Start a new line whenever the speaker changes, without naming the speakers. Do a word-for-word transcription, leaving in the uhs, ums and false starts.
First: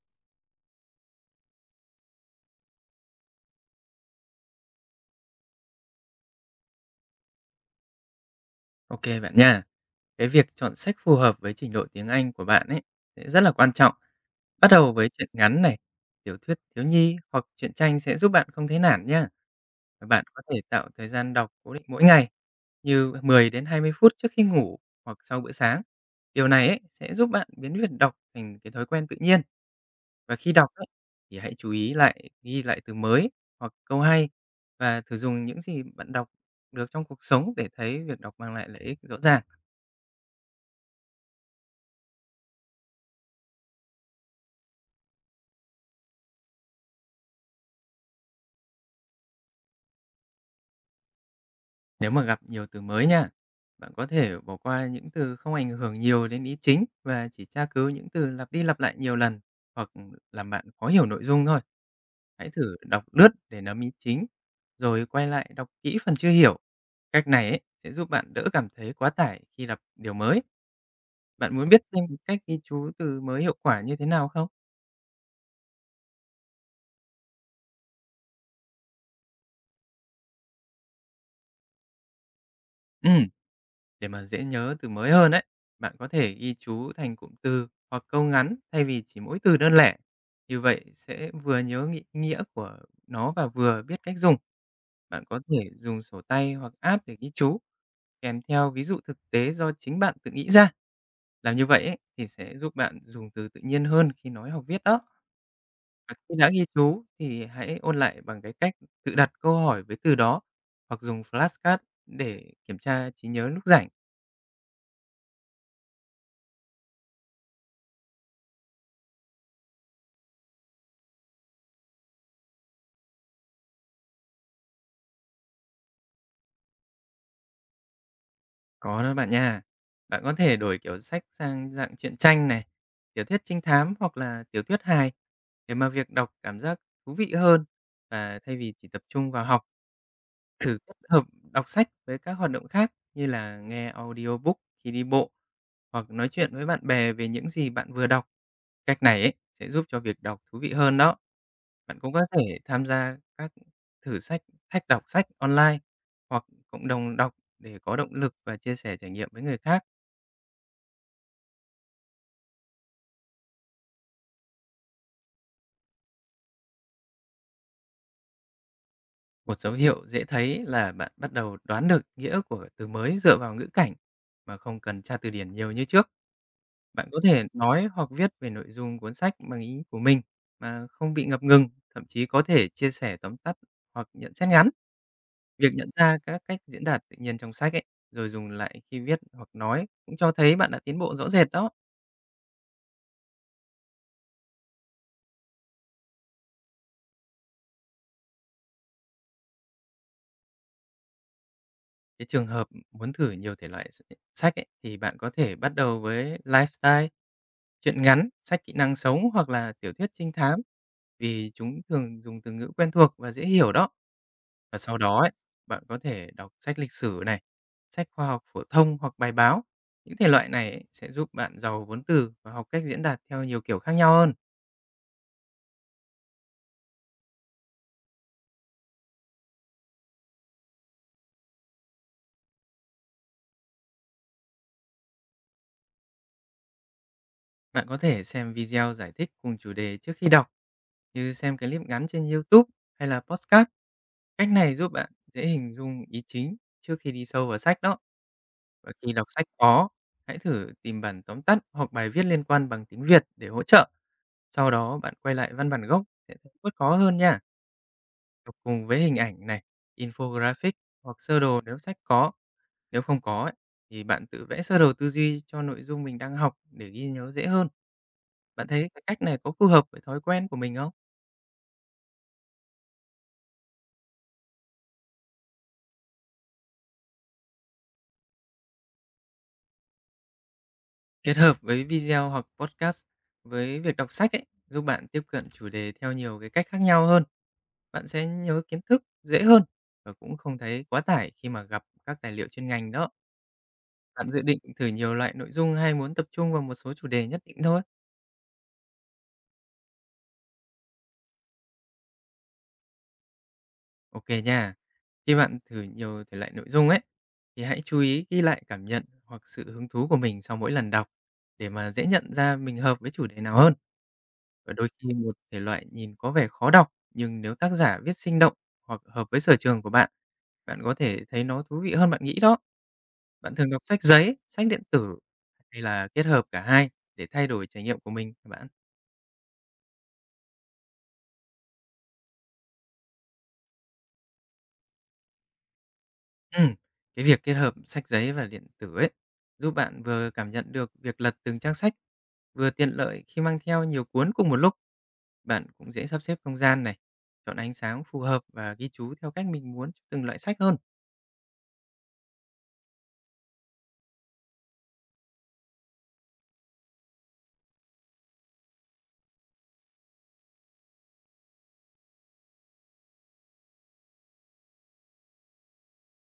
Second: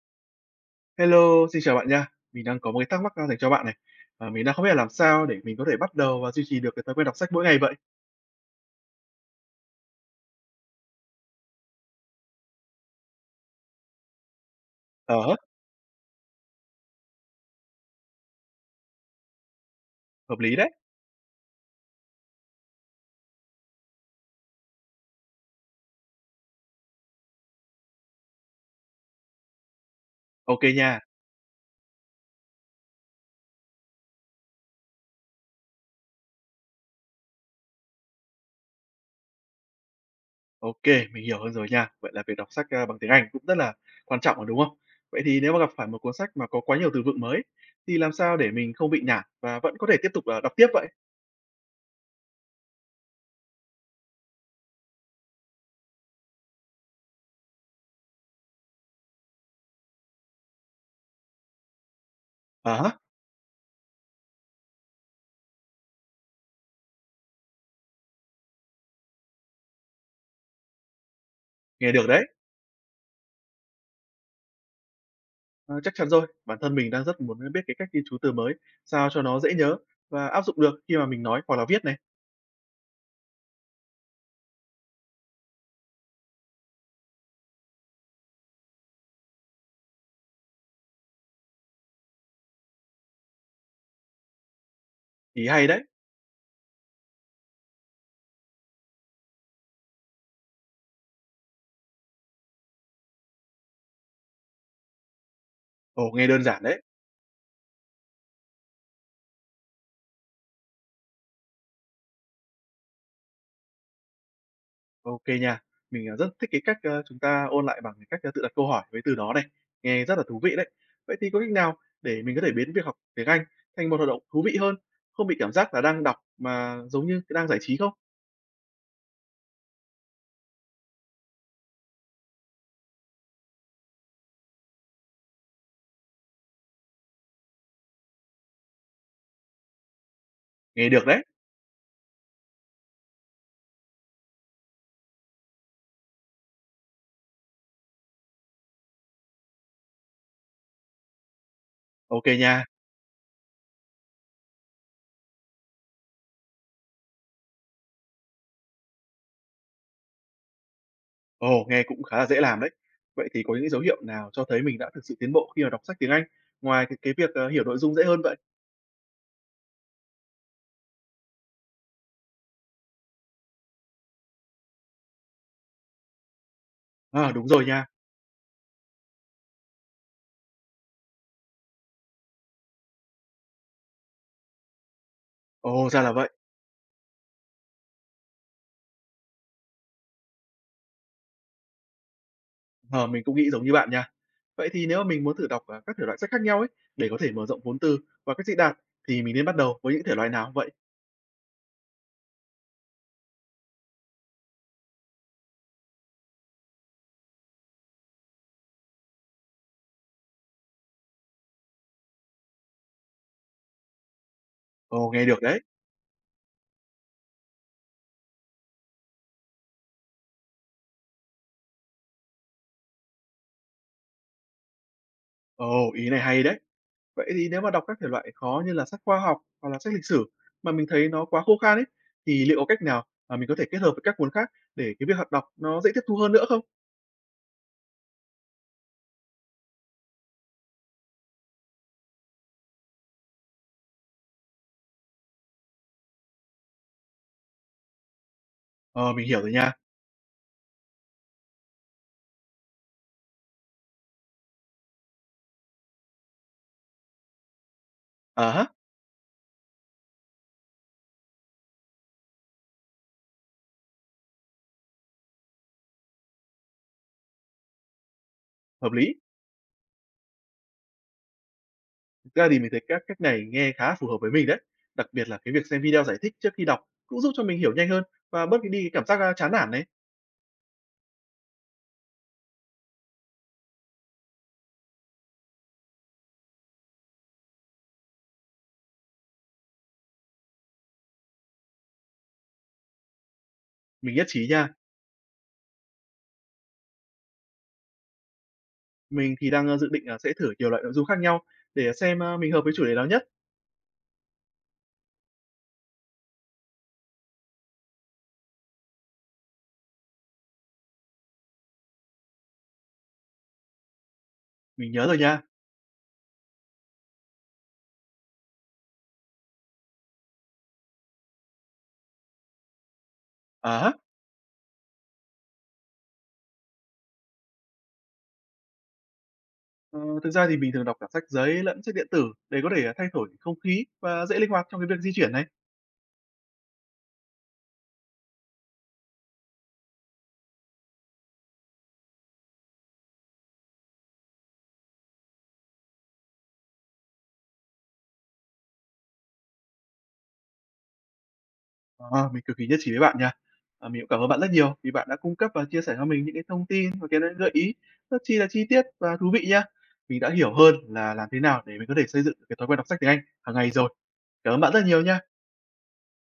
Hello, xin chào bạn nha. Mình đang có một cái thắc mắc, a, dành cho bạn này. Ờ, mình đang không biết là làm sao để mình có thể bắt đầu và duy trì được cái thói quen đọc sách mỗi ngày vậy?
OK bạn nha. Cái việc chọn sách phù hợp với trình độ tiếng Anh của bạn ấy sẽ rất là quan trọng. Bắt đầu với truyện
À,
ngắn này, tiểu thuyết thiếu nhi hoặc truyện tranh sẽ giúp bạn không thấy nản nha. Và bạn
hợp
có
lý
thể
đấy.
tạo thời gian đọc cố định mỗi ngày, như mười đến hai mươi phút trước khi ngủ hoặc sau bữa sáng. Điều này ấy sẽ giúp bạn biến việc đọc thành cái thói quen tự nhiên. Và khi
Ok
đọc ấy,
nha.
thì hãy chú ý lại ghi lại từ mới hoặc câu hay và thử dùng những gì bạn đọc được trong cuộc sống để thấy việc đọc mang lại lợi ích rõ ràng.
Ok, mình hiểu hơn rồi nha. Vậy là việc đọc sách, a, bằng tiếng Anh cũng rất là quan trọng rồi, đúng không? Vậy thì nếu mà gặp phải một cuốn sách mà có quá nhiều từ vựng mới thì làm sao để mình không bị nản và vẫn có thể tiếp tục, ờ, đọc tiếp vậy?
Nếu mà gặp nhiều từ mới nha, bạn có thể bỏ qua những từ không ảnh hưởng nhiều đến ý chính và chỉ tra cứu những từ lặp đi lặp lại nhiều lần hoặc làm bạn khó hiểu nội dung thôi. Hãy
À
thử
há,
đọc lướt để nắm ý chính, rồi quay lại đọc kỹ phần chưa hiểu. Cách này ấy sẽ giúp bạn đỡ cảm thấy quá tải khi đọc điều mới. Bạn muốn biết
nghe
thêm
được đấy.
cách ghi chú từ mới hiệu quả như thế nào không?
Ờ, Chắc chắn rồi. Bản thân mình đang rất muốn biết cái cách ghi chú từ mới sao cho nó dễ nhớ và áp dụng được khi mà mình nói hoặc là viết này.
Ừ. Để mà dễ nhớ từ mới hơn ấy, bạn có thể ghi chú thành cụm từ hoặc câu ngắn thay vì chỉ mỗi từ đơn lẻ. Như vậy sẽ vừa nhớ nghĩ- nghĩa của nó và vừa biết cách dùng. Bạn có
Ý hay
thể
đấy.
dùng sổ tay hoặc app để ghi chú, kèm theo ví dụ thực tế do chính bạn tự nghĩ ra. Làm như vậy ấy, thì sẽ giúp bạn dùng từ tự nhiên hơn khi nói hoặc viết đó.
Ồ,
Và
nghe
khi
đơn
đã
giản
ghi
đấy.
chú thì hãy ôn lại bằng cái cách tự đặt câu hỏi với từ đó hoặc dùng flashcard để kiểm tra trí nhớ lúc rảnh.
OK nha. Mình, à, rất thích cái cách, ơ, chúng ta ôn lại bằng cái cách, ơ, tự đặt câu hỏi với từ đó này, nghe rất là thú vị đấy. Vậy thì có cách nào để mình có thể biến việc học tiếng Anh thành một hoạt động thú vị hơn, không bị cảm giác là đang đọc mà giống như đang giải trí không?
Có đó bạn nha. Bạn có thể đổi kiểu sách sang dạng truyện tranh này, tiểu thuyết trinh thám hoặc là tiểu thuyết hài để mà việc đọc cảm giác thú vị hơn, và thay vì chỉ tập trung vào học. Thử
Nghe
kết
được
hợp
đấy.
đọc sách với các hoạt động khác như là nghe audiobook khi đi bộ hoặc nói chuyện với bạn bè về những gì bạn vừa đọc. Cách này ấy sẽ giúp cho việc đọc thú vị hơn đó. Bạn cũng có
OK
thể
nha.
tham gia các thử sách, thách đọc sách online hoặc cộng đồng đọc để có động lực và chia sẻ trải nghiệm với người khác.
Ồ, nghe cũng khá là dễ làm đấy. Vậy thì có những dấu hiệu nào cho thấy mình đã thực sự tiến bộ khi mà đọc sách tiếng Anh, ngoài cái cái việc, ờ, hiểu nội dung dễ hơn vậy?
Một dấu hiệu dễ thấy là bạn bắt đầu đoán được nghĩa của từ mới dựa vào ngữ cảnh mà không cần tra từ điển nhiều như trước. Bạn có
À,
thể
đúng rồi nha.
nói hoặc viết về nội dung cuốn sách bằng ý của mình mà không bị ngập ngừng, thậm chí có thể chia sẻ tóm tắt hoặc nhận xét ngắn. Việc nhận
Ồ, ra là
ra
vậy.
các cách diễn đạt tự nhiên trong sách ấy, rồi dùng lại khi viết hoặc nói cũng cho thấy bạn đã tiến bộ rõ rệt đó.
Ờ, mình cũng nghĩ giống như bạn nha. Vậy thì nếu mà mình muốn thử đọc, à, các thể loại sách khác nhau ấy, để có thể mở rộng vốn từ và cách diễn đạt thì mình nên bắt đầu với những thể loại nào vậy?
Cái trường hợp muốn thử nhiều thể loại s- ừ, sách ấy, thì bạn có thể bắt đầu với lifestyle, truyện ngắn, sách kỹ năng sống hoặc là tiểu thuyết trinh thám, vì chúng thường dùng từ ngữ quen thuộc và dễ hiểu đó. Và sau
Ồ,
đó
nghe
ấy,
được đấy.
bạn có thể đọc sách lịch sử này, sách khoa học phổ thông hoặc bài báo. Những thể loại này ấy sẽ giúp bạn giàu vốn từ và học cách diễn đạt theo nhiều kiểu khác nhau hơn.
Ồ, ý này hay đấy. Vậy thì nếu mà đọc các thể loại khó như là sách khoa học hoặc là sách lịch sử mà mình thấy nó quá khô khan ấy, thì liệu có cách nào mà mình có thể kết hợp với các cuốn khác để cái việc học đọc nó dễ tiếp thu hơn nữa không?
Bạn có thể xem video giải thích cùng chủ đề trước khi đọc, như xem clip ngắn trên YouTube hay là podcast. Cách này giúp bạn dễ hình dung ý chính trước khi đi sâu vào sách đó. Và khi
Ờ,
đọc
mình hiểu
sách
rồi nha.
có, hãy thử tìm bản tóm tắt hoặc bài viết liên quan bằng tiếng Việt để hỗ trợ. Sau đó bạn quay lại văn bản gốc sẽ thấy bớt khó hơn nha.
À
Đọc
há,
cùng với hình ảnh này, infographic hoặc sơ đồ nếu sách có. Nếu không có ấy, thì bạn tự vẽ sơ đồ tư duy cho nội dung mình đang học để ghi nhớ dễ hơn. Bạn thấy
hợp
cái
lý.
cách này có phù hợp với thói quen của mình không?
Thực ra thì mình thấy các cách này nghe khá phù hợp với mình đấy. Đặc biệt là cái việc xem video giải thích trước khi đọc cũng giúp cho mình hiểu nhanh hơn và bớt đi cái cảm giác, a, chán nản đấy.
Kết hợp với video hoặc podcast với việc đọc sách ấy, giúp bạn tiếp cận chủ đề theo nhiều cái cách khác nhau hơn. Bạn sẽ nhớ kiến thức dễ hơn và cũng không thấy quá tải khi mà gặp các tài liệu chuyên ngành đó.
Mình nhất
Bạn dự
trí
định
nha.
thử nhiều loại nội dung hay muốn tập trung vào một số chủ đề nhất định thôi?
Mình thì đang, ơ, dự định là sẽ thử nhiều loại nội dung khác nhau để xem, a, mình hợp với chủ đề nào nhất.
OK nha. Khi bạn thử nhiều thể loại nội dung ấy, thì hãy chú ý ghi lại cảm nhận hoặc sự hứng thú của mình sau mỗi lần đọc để mà dễ nhận ra mình hợp với chủ đề nào hơn. Và đôi
Mình nhớ
khi
rồi
một
nha.
thể loại nhìn có vẻ khó đọc, nhưng nếu tác giả viết sinh động hoặc hợp với sở trường của bạn, bạn có thể thấy nó thú vị hơn bạn nghĩ đó. Bạn thường đọc
À,
sách giấy, sách điện tử hay là kết hợp cả hai để thay đổi trải nghiệm của mình hả bạn?
ờ, thực ra thì mình thường đọc cả sách giấy lẫn sách điện tử để có thể, à, thay đổi không khí và dễ linh hoạt trong cái việc di chuyển này.
Ừm, cái việc kết hợp sách giấy và điện tử ấy, giúp bạn vừa cảm nhận được việc lật từng trang sách, vừa tiện lợi khi mang theo nhiều cuốn cùng một lúc. Bạn cũng dễ sắp xếp không gian này, chọn ánh sáng phù hợp và ghi chú theo cách mình muốn cho từng loại sách hơn.
Ờ, mình cực kỳ nhất trí với bạn nha. À, mình cũng cảm ơn bạn rất nhiều vì bạn đã cung cấp và chia sẻ cho mình những cái thông tin và cái gợi ý rất chi là chi tiết và thú vị nha. Mình đã hiểu hơn là làm thế nào để mình có thể xây dựng được cái thói quen đọc sách tiếng Anh hàng ngày rồi. Cảm ơn bạn rất nhiều nha.